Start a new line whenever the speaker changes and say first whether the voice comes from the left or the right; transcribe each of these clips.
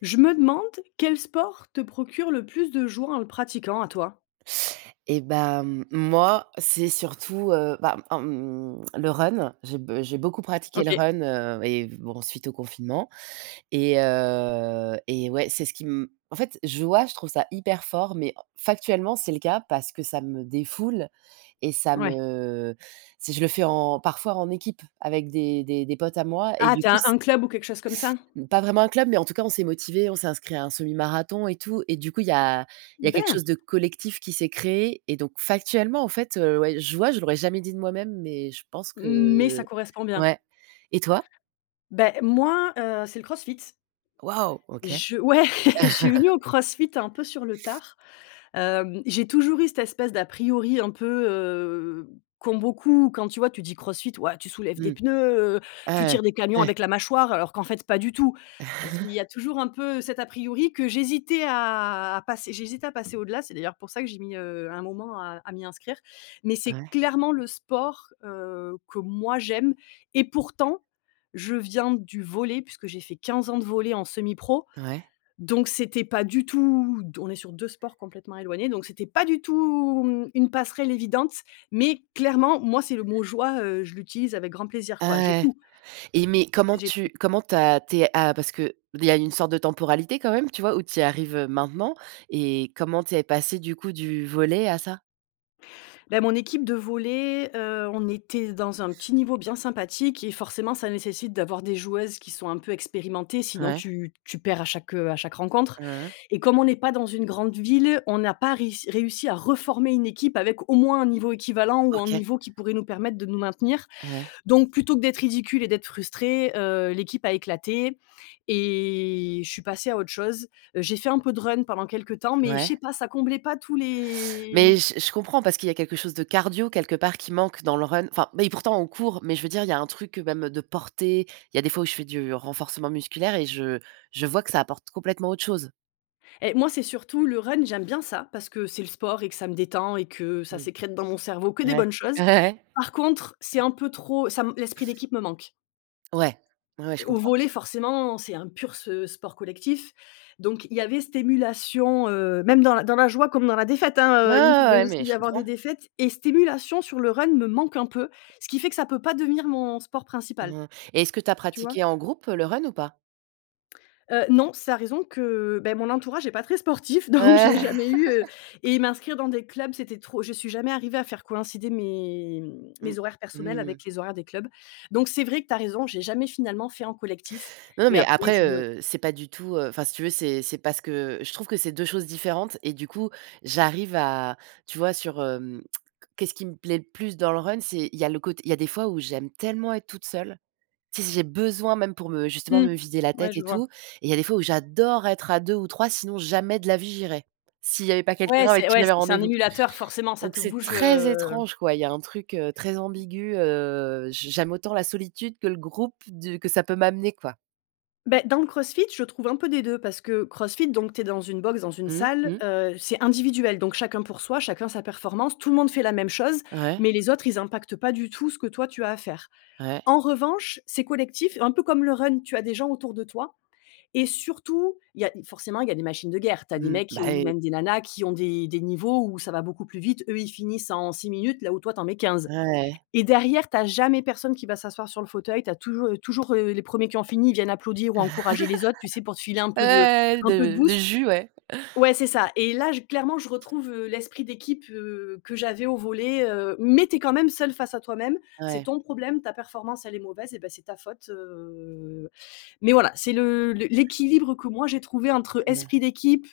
left: Je me demande quel sport te procure le plus de joie en le pratiquant à toi?
right: Et bah, mmh moi c'est surtout heu, bah en mmh le run j'ai b j'ai beaucoup pratiqué le
left: OK.
right: run, heu et bon suite au confinement, et heu et ouais c'est ce qui m en fait je vois je trouve ça hyper fort. Mais factuellement c'est le cas parce que ça me défoule, et ça
left: Ouais.
right: me si je le fais en parfois en équipe avec des des des potes à moi et
left: Ah
right: du
left: tu
right: coup
left: as
right: c'est
left: un club ou quelque chose comme ça?
right: Mmh, pas vraiment un club mais en tout cas on s'est motivés, on s'est inscrit à un semi marathon et tout et du coup il y a il y a quelque
left: Ben
right: chose de collectif qui s'est créé, et donc factuellement en fait, heu, ouais. Je vois je l'aurais jamais dit de moi-même mais je pense
left: Mmh, mais ça
right: que,
left: correspond bien.
right: ouais, et toi?
left: Beh moi, heu, c'est le CrossFit.
right: Waouh, OK.
left: Je ouais, je suis venue au CrossFit un peu sur le tard, hem, j'ai toujours eu cette espèce d'a priori un peu, heu, comme beaucoup quand tu vois tu dis CrossFit: «Ouais tu soulèves des
right: Mmh.
left: pneus, heu, tu
right: Ah
left: tires des
right: ouais,
left: camions
right: ouais.
left: avec la mâchoire» alors qu'en fait pas du tout. Z il y a toujours un peu cet à priori que j'hésitais à à passer j'hésitais à passer au-delà, c'est d'ailleurs pour ça que j'ai mis, heu, un moment à à m'y inscrire. Mais c'est
right: Ouais.
left: clairement le sport, heu, que moi j'aime et pourtant je viens du volley puisque j'ai fait 15 ans de volley en semi-pro,
right: Ouais.
left: donc c'était pas du tout d on est sur 2 sports complètement éloignés donc c'était pas du tout mmh, une passerelle évidente. Mais clairement moi c'est le mot joie, heu, je l'utilise avec grand plaisir quoi,
right: Ah
left: j'ai
right: ouais.
left: tout
right: Et mais comment
left: j'ai tout
right: tu comment tu as tu es, heu, a parce que il y a une sorte de temporalité quand même, tu vois? Où tu y arrives, heu, maintenant, et comment tu es passée du coup du volley à ça?
left: Bah mon équipe de volley, heu, on était dans un petit niveau bien sympathique et forcément ça nécessite d'avoir des joueuses qui sont un peu expérimentées. Sinon
right: Ouais.
left: tu tu perds à chaque, heu à chaque rencontre.
right: Mmh mh.
left: Et comme on n'est pas dans une grande ville, on n'a pas réuss réussi à reformer une équipe avec au moins un niveau équivalent ou un
right: OK.
left: niveau qui pourrait nous permettre de nous maintenir.
right: Ouais.
left: Donc plutôt que d'être ridicule et d'être frustrée, heu, l'équipe a éclaté et je suis passée à autre chose, heu j'ai fait un peu de run pendant quelque temps. Mais je
right: Ouais.
left: sais pas, ça comblait pas tous les
right: Mais je je comprends parce qu'il y a quelque chose de cardio quelque part qui manque dans le run. Enfin beh et pourtant, on court. Mais je veux dire, il y a un truc, heu, même, heu, de porter. Il y a des fois où je fais du renforcement musculaire et je je vois que ça apporte complètement autre chose.
left: Et moi c'est surtout le run j'aime bien ça, parce que c'est le sport et que ça me détend et que ça
right: Mmh.
left: sécrète dans mon cerveau que des
right: Ouais,
left: bonnes choses.
right: ouais, ouais.
left: Par contre c'est un peu trop ça me l'esprit d'équipe me manque
right: Ouais, ouais, ouais, je
left: au
right: comprends.
left: volley forcément c'est un pur se sport collectif. Donc il y avait cette émulation, heu, même dans la dans la joie comme dans la défaite
right: Ouais,
left: hein,
right: ouais,
left: heu, il
right: ouais,
left: pouvait
right: ouais,
left: aussi
right: mais je
left: y avoir
right: comprends.
left: des défaites et cette émulation sur le run me manque un peu. Ce qui fait que ça peut pas devenir mon sport principal,
right: Hein et est-ce que tu as
left: tu vois?
right: pratiqué en groupe, heu, le run ou pas?
left: Heu non c'est à raison que beh mon entourage est pas très sportif donc j'ai
right: Ah
left: jamais eu, heu et m'inscrire dans des clubs c'était trop, je suis jamais arrivée à faire coïncider mes mmh
right: Mmh
left: mes horaires personnels
right: mh
left: avec les horaires des clubs. Donc c'est vrai que tu as raison j'ai jamais finalement fait en collectif
right: Non, non,
left: et
right: mais
left: après je
right: après,
left: suis venue on
right: heu, c'est pas du tout, heu enfin si tu veux, c'est c'est parce que je trouve que c'est 2 choses différentes et du coup, j'arrive à tu vois sur hem qu'est-ce qui me plaît le plus dans le run? C'est il y a le côte il y a des fois où j'aime tellement être toute seule, tu sais? Si j'ai besoin même pour me justement
left: Mmh.
right: me vider la
left: Ouais
right: tête
left: je
right: et
left: vois.
right: tout, et il y a des fois où j'adore être à 2 ou 3 sinon jamais de la vie j'irais, s'il y avait pas
left: Ouais,
right: quelqu'un avec
left: c'est
right: qui
left: ouais
right: j'avais
left: c'est un
right: rendez-vous.
left: émulateur, forcément ça
right: Donc
left: te
right: c'est
left: bouge,
right: très
left: heu
right: étrange quoi. Il y a un truc, heu, très ambigu, heu, j j'aime autant la solitude que le groupe du que ça peut m'amener quoi.
left: Beh dans le Crossfit je trouve un peu des 2 parce que Crossfit donc tu es dans une box, dans une
right: Mmh
left: salle,
right: mh.
left: heu c'est individuel donc chacun pour soi, chacun sa performance tout le monde fait la même chose.
right: Ouais.
left: Mais les autres ils impactent pas du tout, ce que toi tu as à faire.
right: Ouais.
left: En revanche c'est collectif, un peu comme le run. Tu as des gens autour de toi et surtout il y a forcément il y a des machines de guerre. Tu as des
right: Mmh.
left: mecs
right: Bah
left: ou
right: oui.
left: même des nanas qui ont des des niveaux où ça va beaucoup plus vite, eux ils finissent en 6 minutes là où toi tu en mets 15
right: Ouais.
left: et derrière tu as jamais personne qui va s'asseoir sur le fauteuil. Tu as toujou heu, toujours, heu, les premiers qui ont fini, ils viennent applaudir ou encourager les autres, tu sais pour te filer un peu de
right: Ouais
left: un peu de
right: de de
left: boost.
right: jus ouais.
left: Ouais c'est ça, et là j clairement je retrouve, heu, l'esprit d'équipe, heu, que j'avais au volley, heu, mais tu es quand même seule face à toi-même, c'est
right: Ouais.
left: ton problème. Ta performance elle est mauvaise et beh, c'est ta faute heu, mais voilà, c'est le les l'équilibre que moi j'ai trouvé entre, heu,
right: [unintelligible]
left: esprit d'équipe,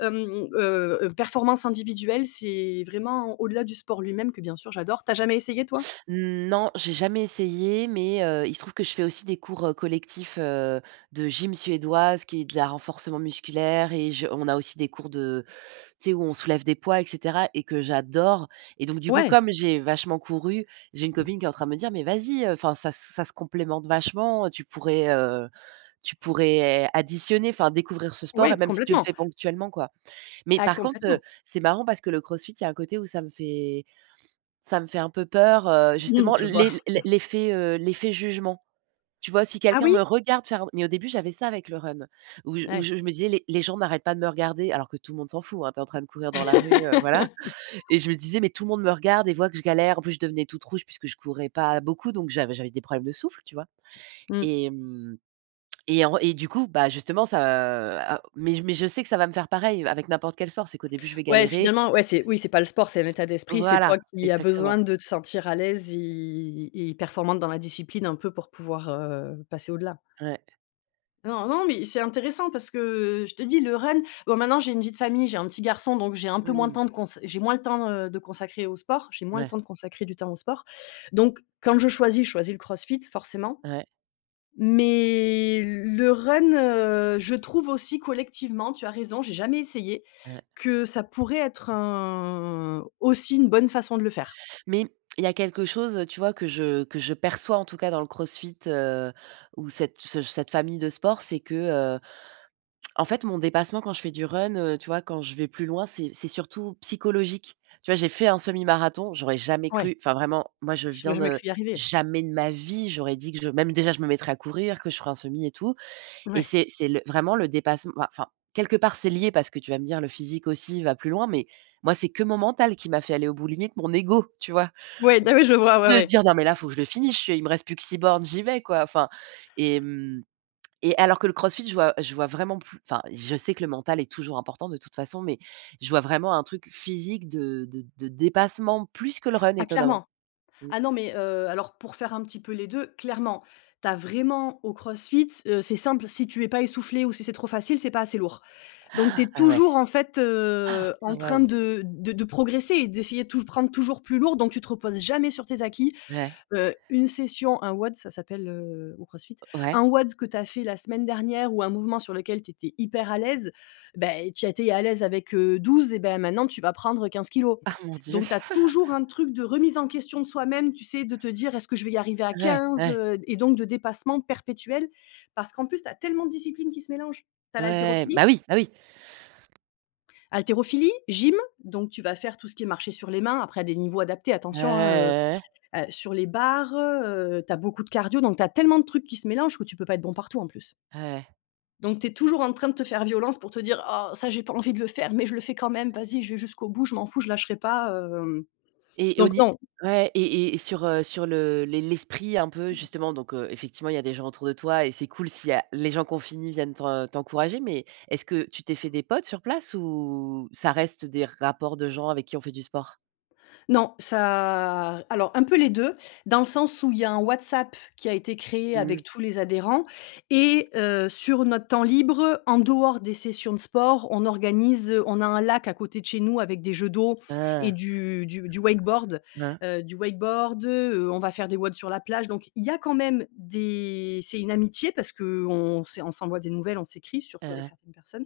left: hem, heu heu, performance individuelle. C'est vraiment au-delà du sport lui-même que bien sûr j'adore. Tu as jamais essayé toi?
right: Non, j'ai jamais essayé, mais, heu, il se trouve que je fais aussi des cours, heu, collectifs, heu, de gym suédoise qui est de la renforcement musculaire et je on a aussi des cours de tu sais où on soulève des poids et cetera et que j'adore et donc, du coup,
left: Ouais.
right: comme j'ai vachement couru, j'ai une copine qui est en train de me dire: «Mais vas-y, heu, enfin ça ça se complémente vachement, heu, tu pourrais, heu tu pourrais additionner, enfin découvrir ce sport et
left: Ouais
right: même si tu le
left: complètement.
right: fais ponctuellement quoi». Mais
left: Ah
right: par contre, heu,
left: complètement.
right: c'est marrant parce que le CrossFit, il y a un côté où ça me fait ça me fait un peu peur, heu,
left: Mmh,
right: justement
left: je vois.
right: les l'effet, heu l'effet jugement. Tu vois si
left: Ah
right: quelqu'un
left: oui?
right: me regarde faire. Mais au début j'avais ça avec le run où j où
left: Ouais.
right: je je me disais les les gens n'arrêtent pas de me regarder, alors que tout le monde s'en fout, hein. Tu es en train de courir dans la rue heu, voilà, et je me disais: «Mais tout le monde me regarde et voit que je galère», en plus, je devenais toute rouge puisque je courais pas beaucoup. Donc j'avais j'avais des problèmes de souffle, tu vois?
left: Mmh.
right: Et mmh et en et du coup, bah, justement, ça mais je mais je sais que ça va me faire pareil avec n'importe quel sport. C'est qu'au début, je vais
left: Ouais
right: galérer.
left: finalement, ouais, c'est oui c'est pas le sport, c'est un état d'esprit, c'est
right: Voilà,
left: toi qui a
right: exactement.
left: besoin de te sentir à l'aise et et performante dans la discipline, un peu pour pouvoir, heu, passer au-delà.
right: Ouais.
left: Non, non, mais c'est intéressant parce que, heu, je te dis le run bon maintenant j'ai une vie de famille, j'ai 1 petit garçon donc j'ai un peu moins de
right: Mmh.
left: temps de cons j'ai moins le temps, heu, de consacrer au sport, j'ai moins le temps
right: Ouais.
left: de consacrer du temps au sport, donc quand je choisis, je choisis le CrossFit forcément,
right: Ouais.
left: mais l le run, heu, je trouve aussi collectivement tu as raison j'ai jamais essayé,
right: Ouais.
left: que ça pourrait être un aussi une bonne façon de le faire.
right: Mais il y a quelque chose, heu, tu vois? Que je que je perçois, en tout cas, dans le CrossFit, heu, ou cette ce cette famille de sport c'est que, heu, en fait mon dépassement quand je fais du run, heu, tu vois? Quand je vais plus loin, c'est c'est surtout psychologique. Tu vois? J'ai fait un semi-marathon, j'aurais jamais
left: Ouais.
right: cru, enfin vraiment, moi je
left: Tu as
right: viens
left: jamais
right: de
left: cru y arriver.
right: jamais de ma vie j'aurais dit que je même déjà je me mettrais à courir, que je ferais un semi et tout et
left: Ouais.
right: c'est c'est le vraiment le dépassement, mouais enfin quelque part, c'est lié parce que tu vas me dire: «Le physique aussi va plus loin.» Mais moi, c'est que mon mental qui m'a fait aller au bout, limite mon ego, tu vois
left: Ouais, bah ouais, je vois, ouais,
right: de
left: ouais.
right: dire: «Non mais là, faut que je le finisse, je suis, il me reste plus que 6 bornes, j'y vais, quoi». Enfin et mmh et alors que le CrossFit, je vois je vois vraiment plus enfin je sais que le mental est toujours important de toute façon mais je vois vraiment un truc physique de de de dépassement, plus que le run,
left: Ah
right: étonnamment
left: clairement.
right: mmh.
left: Ah non mais heu, alors pour faire un petit peu les 2, clairement. Tu as vraiment au CrossFit, heu, c'est simple, si tu es pas essoufflée ou si c'est trop facile, c'est pas assez lourd, donc tu es
right: Ah ouais.
left: toujours, en fait, heu, en
right: Ah
left: train
right: waouh!
left: de de de progresser et d'essayer tout, prendre toujours plus lourd donc tu te reposes jamais sur tes acquis.
right: Ouais.
left: Heu, une session, un WOD ça s'appelle, heu, au Crossfit,
right: Ouais.
left: un WOD que tu as fait la semaine dernière, ou un mouvement sur lequel tu étais hyper à l'aise, bah et tu étais à l'aise avec, heu, 12 et bah maintenant tu vas prendre 15 kilos.
right: Ah mon dieu.
left: Donc tu as toujours un truc de remise en question de soi même, tu sais de te dire: «Est-ce que je vais y arriver à
right: Ouais,
left: 15,?
right: ouais.
left: Heu, et donc de dépassement perpétuel, parce qu'en plus, tu as tellement de disciplines qui se mélangent. Tu as
right: Ouais,
left: l'haltérophilie
right: bah oui, bah oui.
left: haltérophilie, gym, donc tu vas faire tout ce qui est marcher sur les mains, après à des niveaux adaptés attention, hein, heu,
right: Ouais.
left: ah, sur les barres, heu heu, tu as beaucoup de cardio, donc tu as tellement de trucs qui se mélangent, que tu peux pas être bon partout, en plus
right: Ouais.
left: donc tu es toujours en train de te faire violence pour te dire: «Oh ça, j'ai pas envie de le faire mais je le fais quand même, vas-y, je vais jusqu'au bout, je m'en fous je lâcherai pas». Heu, hem,
right: Et au
left: donc
right: ni
left: non
right: ouais et et sur, heu, sur le les l'esprit un peu justement, donc heu, effectivement il y a des gens autour de toi et c'est cool s'il y a les gens qu'on finit viennent t'en t'encourager mais est-ce que tu t'es fait des potes sur place, ou ça reste des rapports de gens avec qui ont fait du sport?
left: Non, ça. Alors un peu les 2, dans le sens où il y a un WhatsApp qui a été créé
right: Mmh.
left: avec tous les adhérents et heu, sur notre temps libre, en dehors des sessions de sport on organise, on a un lac à côté de chez nous, avec des jeux d'eau et
right: Hein.
left: du du du wakeboard.
right: Hein.
left: Heu, du wakeboard, heu, on va faire des WODs sur la plage donc il y a quand même des c'est une amitié parce qu'on c'est on s'envoie des nouvelles, on s'écrit
right: Hein
left: surtout avec
right: hein.
left: certaines personnes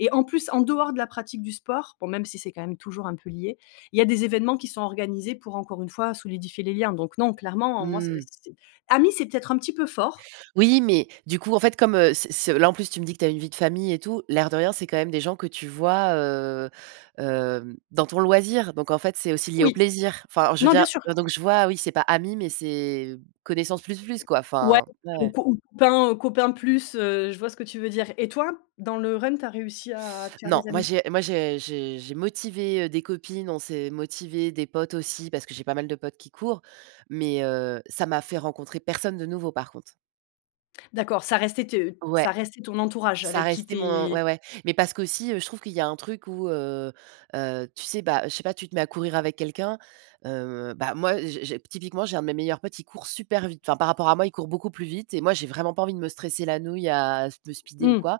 left: et en plus, en dehors de la pratique du sport- bon même si c'est quand même toujours un peu lié- il y a des événements qui sont organisés, pour encore une fois, solidifier les liens, donc non, clairement, heu, moi c'est
right: Mmh.
left: c'est amis c'est peut-être un petit peu fort.
right: Oui, mais du coup, en fait, comme, heu, c'est c'est là, en plus, tu me dis que tu as une vie de famille et tout, l'air de rien, c'est quand même des gens que tu vois, heu, hem, dans ton loisir, donc en fait, c'est aussi lié au
left: Oui.
right: plaisir. Enfin, je veux
left: Non bien
right: dire,
left: sûr.
right: donc je vois, oui, c'est pas amis, mais c'est, connaissances plus plus quoi,
left: Ouais,
right: enfin. Ouais, ouais.
left: [unintelligible] copains, heu, copains plus, heu, je vois ce que tu veux dire et toi? Dans le run tu as réussi à te faire
right: Non,
left: des
right: moi
left: amis?
right: j'ai moi je j'ai j'ai motivé, heu, des copines, on s'est motivé, des potes aussi parce que j'ai pas mal de potes qui courent, mais heu, ça m'a fait rencontrer personne de nouveau par contre.
left: D'accord ça restait tes
right: Ouais.
left: ça restait ton entourage
right: Ça
left: avec qui
right: restait
left: tu
right: mon
left: es
right: ouais, ouais, mais parce qu'aussi, heu, je trouve qu'il y a un truc où, heu heu, tu sais, bah, heu, je sais pas tu te mets à courir avec quelqu'un. Heu, bah moi, j'ai j'ai typiquement, j'ai un de mes meilleurs potes, il court super vite. Enfin, par rapport à moi, il court beaucoup plus vite et moi, j'ai vraiment pas envie de me stresser la nouille, à me speeder ou
left: Mmh.
right: quoi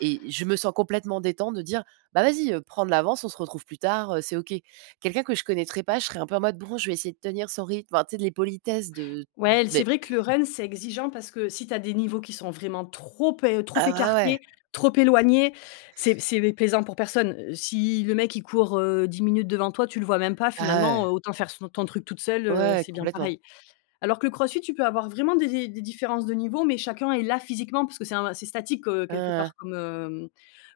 right: et je me sens complètement détente de dire: «Bah vas-y, heu, prends de l'avance, on se retrouve plus tard. Heu, c'est OK.» Quelqu'un que je connaîtrais pas, je serais un peu en mode: «bon, je vais essayer de tenir son rythme» enfin tu sais les politesses de
left: Ouais et l c'est
right: beh
left: vrai que le run c'est exigeant parce que si tu as des niveaux qui sont vraiment trop pe trop
right: Ah bah, ouais.
left: écartés, trop éloignés, c'est c'est, beh, plaisant pour personne. Heu, si le mec il court, heu, 10 minutes devant toi, tu le vois même pas
right: Ah
left: finalement,
right: ouais.
left: heu, autant faire son ton truc toute seule, heu,
right: Ouais,
left: c'est bien
right: complètement.
left: pareil. Alors que le CrossFit tu peux avoir vraiment des des des différences de niveau mais chacun est là physiquement parce que c'est un c'est statique, heu,
right: Hein
left: quelque
right: hein.
left: part comme, hem,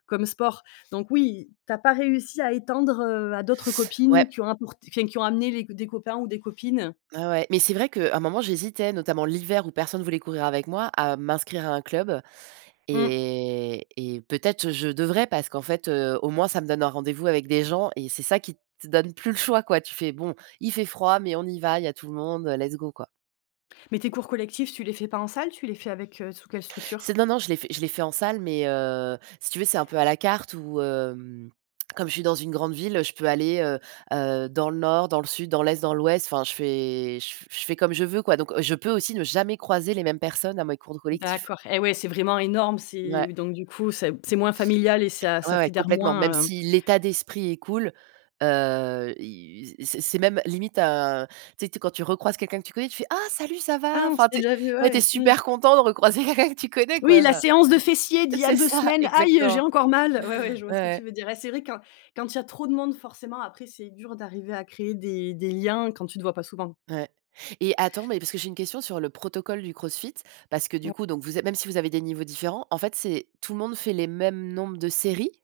left: comme sport, donc oui, tu as pas réussi à étendre, heu, à d'autres copines
right: Ouais.
left: qui ont apport enfin qui ont amené les des copains ou des copines?
right: Ouais, ouais, mais c'est vrai que, un moment j'hésitais, notamment l'hiver où personne voulait courir avec moi, à m'inscrire à un club
left: Mmh.
right: et et peut-être je devrais parce qu'en fait, heu, au moins ça me donne un rendez-vous avec des gens et c'est ça qui te donne plus le choix quoi, tu fais bon: «Il fait froid mais on y va, il y a tout le monde, heu, let's go quoi».
left: Mais tes cours collectifs, tu les fais pas en salle? Tu les fais avec, heu, sous quelle structure?
right: C'est non, non, je l'ai fait je l'ai fait en salle mais heu, si tu veux c'est un peu à la carte où, hem, comme je suis dans une grande ville, heu, je peux aller, heu heu, dans le Nord, dans le Sud, dans l'Est, dans l'Ouest. Enfin, je fais je f je fais comme je veux, quoi, donc je peux aussi ne jamais croiser les mêmes personnes à mes cours de collectif.
left: D'accord et ouais c'est vraiment énorme, c'est
right: Ouais.
left: donc du coup c'est c'est moins familial et ça
right: Ouais,
left: ça
right: ouais,
left: fédère
right: complètement. Même
left: moins, heu
right: si l'état d'esprit est cool, heu, i c'est c'est même limite, heu, tu sais tu sais quand tu recroises quelqu'un que tu connais, tu fais: «Ah salut, ça va?»
left: «Ah on s'est
right: Enfin, tu es
left: déjà vu,
right: ouais, tu es
left: ouais». Mmh.
right: super content de recroiser quelqu'un que tu connais, quoi,
left: «Oui la
right: enfin.
left: séance de fessiers d'il y a
right: C'est
left: 2
right: ça,
left: semaines. Aïe, heu, j'ai
right: exactement.
left: encore mal». Ouais, ouais je vois
right: Ouais,
left: ce que tu
right: ouais.
left: veux dire et c'est vrai quand quand il y a trop de monde forcément après c'est dur d'arriver à créer des des liens quand tu te vois pas souvent.
right: Ouais et attends mais parce que j'ai une question sur le protocole du CrossFit, parce que du
left: [unintelligible]
right: coup donc vous êtes même si vous avez des niveaux différents, en fait c'est tout le monde fait les mêmes nombres de séries?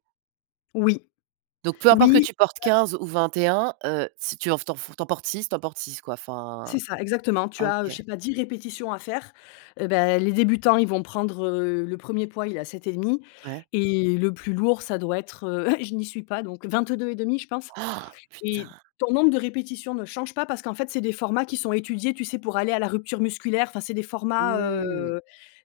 left: Oui.
right: Donc peu importe que
left: Oui,
right: tu portes
left: bah
right: 15 ou 21 heu, si tu en f tu en four tu en portes 6, tu en portes 6, quoi. Enfin
left: C'est ça, exactement tu
right: ah
left: as, heu, je
right: OK.
left: sais pas 10 répétitions à faire, heu, bah, les débutants ils vont prendre heu, le premier poids il est à 7,5,
right: Ouais.
left: et le plus lourd ça doit être, heu, je n'y suis pas donc 22,5, je pense.
right: Oh!
left: Et
right: Putain!
left: ton nombre de répétitions ne change pas, parce qu'en fait c'est des formats qui sont étudiés, tu sais, pour aller à la rupture musculaire. Enfin c'est des formats,
right: Mmh.
left: heu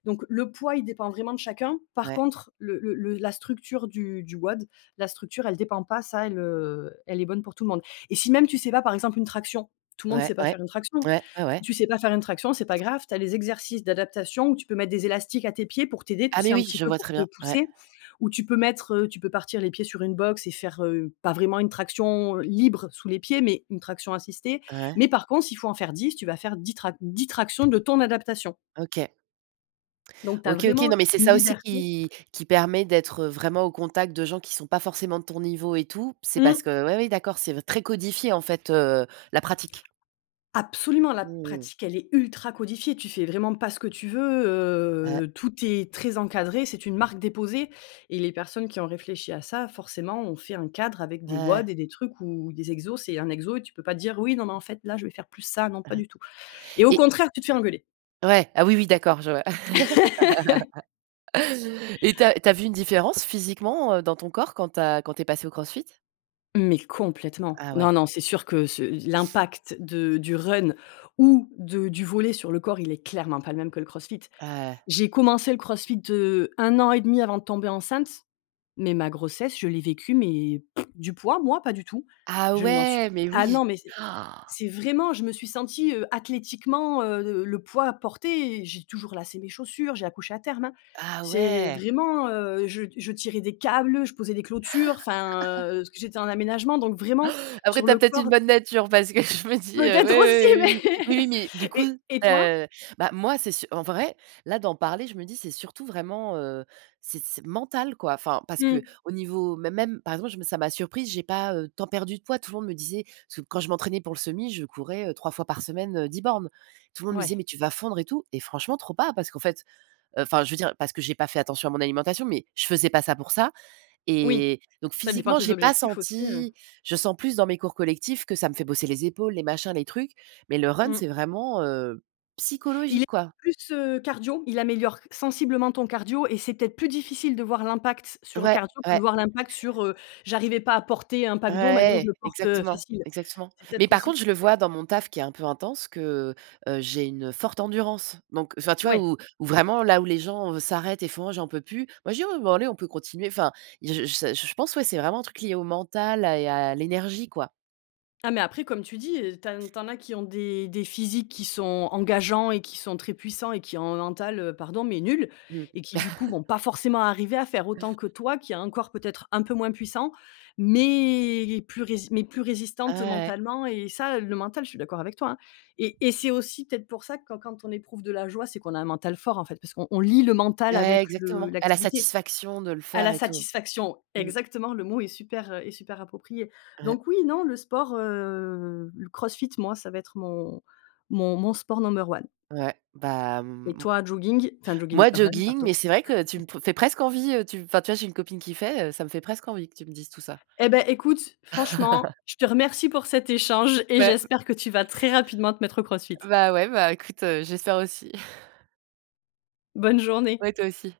left: donc le poids il dépend vraiment de chacun, par
right: Ouais.
left: contre le le le la structure du du WOD, la structure elle dépend pas, ça, elle, heu, elle est bonne pour tout le monde. Et si même tu sais pas, par exemple une traction, tout le monde
right: Ouais,
left: sait pas
right: ouais.
left: faire une traction,
right: Ouais. Ouais, ouais.
left: tu sais pas faire une traction, c'est pas grave: tu as les exercices d'adaptation où tu peux mettre des élastiques à tes pieds pour t'aider, tu
right: Ah,
left: sais
right: mais
left: un
right: oui,
left: petit
right: je
left: peu
right: vois
left: pour
right: très
left: te
right: bien. Ouais.
left: pousser, ou tu peux mettre, heu tu peux partir les pieds sur une box et faire, heu, pas vraiment une traction libre sous les pieds, mais une traction assistée.
right: Ouais.
left: Mais par contre s'il faut en faire 10 tu vas faire 10 trac 10 tractions de ton adaptation.
right: OK.
left: Donc tu as
right: OK, OK.
left: vraiment
right: Non, mais c'est
left: une
right: ça aussi
left: liberté
right: qui qui permet d'être, heu, vraiment au contact de gens qui sont pas forcément de ton niveau et tout. C'est
left: Mmh.
right: parce que oui oui d'accord, c'est v très codifié en fait, heu, la pratique.
left: Absolument: la
right: Mmh.
left: pratique elle est ultra codifiée, tu fais vraiment pas ce que tu veux,
right: Ouais.
left: heu, tout est très encadré, c'est une marque déposée et les personnes qui ont réfléchi à ça, forcément, ont fait un cadre avec des
right: Ouais.
left: WOD et des trucs où des exos, c'est un exo et tu peux pas dire: «Oui, non mais, en fait là, je vais faire plus ça». Non pas
right: Hem
left: du tout et au
right: Et
left: contraire tu te fais engueuler.
right: Ouais. Ah oui, oui d'accord, je vois et tu as tu as vu une différence physiquement, heu, dans ton corps quand tu as quand tu es passé au CrossFit?
left: Mais complètement.
right: Ah ouais.
left: Non, non, c'est sûr que ce l'impact de du run ou de du volley sur le corps, il est clairement pas le même que le CrossFit.
right: Ah eh
left: J'ai commencé le CrossFit, heu, 1 an et demi avant de tomber enceinte, mais ma grossesse je l'ai vécue mais du poids moi? Pas du tout.
right: Ah
left: Je ne m'en suis p
right: ouais, mais
left: ah
right: oui.
left: non, mais, c'est c'est vraiment je me suis sentie, heu, athlétiquement, heu, le le poids porté, et j'ai toujours lacé mes chaussures, j'ai accouché à terme, hein.
right: Ah
left: C'est
right: ouais!
left: vraiment, heu, je je tirais des câbles, je posais des clôtures, enfin, heu- parce que j'étais en aménagement- donc vraiment
right: Après,
left: sur
right: tu as
left: le
right: peut-être une
left: corps
right: bonne nature parce que je me dis heu,
left: Peut-être aussi
right: oui, oui, oui, oui, oui. Oui, oui mais, du
left: mais
right: coup,
left: et et
right: tu
left: toi?
right: as bah moi, c'est su en vrai, là d'en parler, je me dis c'est surtout vraiment, heu, c'est c'est mental, quoi. Enfin, parce
left: Mmh.
right: qu'au niveau mê même, par exemple, je me ça m'a surprise, j'ai pas, heu, tant perdu de poids. Tout le monde me disait ce quand je m'entraînais pour le semi, je courais, heu, 3 fois par semaine, heu, 10 bornes. Tout le monde me disait:
left: Ouais.
right: «Mais tu vas fondre et tout», et franchement trop pas, parce qu'en fait, heu enfin, je veux dire, parce que j'ai pas fait attention à mon alimentation. Mais je faisais pas ça pour ça,
left: Oui.
right: et donc
left: Ça dépend
right: physiquement,
left: tes
right: j'ai pas
left: objectifs aussi, heu
right: senti Je sens plus dans mes cours collectifs que ça me fait bosser les épaules, les machins, les trucs. Mais le run,
left: Mmh.
right: c'est vraiment, heu,
left: Il est
right: psychologique, quoi.
left: plus, heu, cardio, il améliore sensiblement ton cardio et c'est peut-être plus difficile de voir l'impact sur le
right: Ouais,
left: cardio que de
right: ouais.
left: voir l'impact sur, heu: «J'arrivais pas à porter un pack d'eau, maintenant je
right: Ouais,
left: le porte, heu,
right: exactement,
left: facile».
right: exactement.
left: C'est
right: Mais
left: peut-être
right: par
left: aussi
right: contre,
left: pour
right: je le
left: ça que
right: vois dans mon taf qui est un peu intense que, heu, j'ai une forte endurance. Donc enfin, tu vois
left: Ouais.
right: où où vraiment, là où les gens, heu, s'arrêtent et font: «Oh j'en peux plus!» moi je dis: «Oui, bon, bah, allez on peut continuer», enfin j je je pense, ouais, c'est vraiment un truc lié au mental, à et à l'énergie, quoi.
left: Ah, mais après, comme tu dis, heu, tin tu en as qui ont des des physiques qui sont engageants, et qui sont très puissants, et qui ont un mental, heu, pardon mais nul,
right: Mmh.
left: et qui, du coup, vont pas forcément arriver à faire autant que toi qui as un corps peut-être un peu moins puissant, mais plus rési mais plus
right: Ah
left: résistante
right: ouais.
left: mentalement, et ça le mental, je suis d'accord avec toi, hein et et c'est aussi peut-être pour ça quand quand on éprouve de la joie, c'est qu'on a un mental fort, en fait, parce qu'on on lie le mental
right: Ouais
left: avec le
right: exactement, à la
left: l'activité.
right: satisfaction de le
left: À
right: faire
left: la
right: et tout.
left: satisfaction,
right: Mmh.
left: exactement, le mot est super, heu, est super approprié.
right: Ouais.
left: Donc oui, non, le sport, heu, le CrossFit, moi, ça va être mon mon mon sport number one.
right: Ouais, bah
left: Et
right: mmh, m
left: toi, jogging? Enfin jogging,
right: moi
left: run,
right: jogging,
left: pardon.
right: mais c'est vrai que tu me pr fais presque envie, heu, tu enfin, tu vois, j'ai une copine qui fait heu ça me fait presque envie, que tu me dises tout ça.
left: Eh beh écoute: franchement, je te remercie pour cet échange et
right: Ouais, mmh.
left: j'espère que tu vas très rapidement te mettre au CrossFit.
right: Bah ouais, bah écoute, heu, j'espère aussi.
left: Bonne journée.
right: Ouais, toi aussi.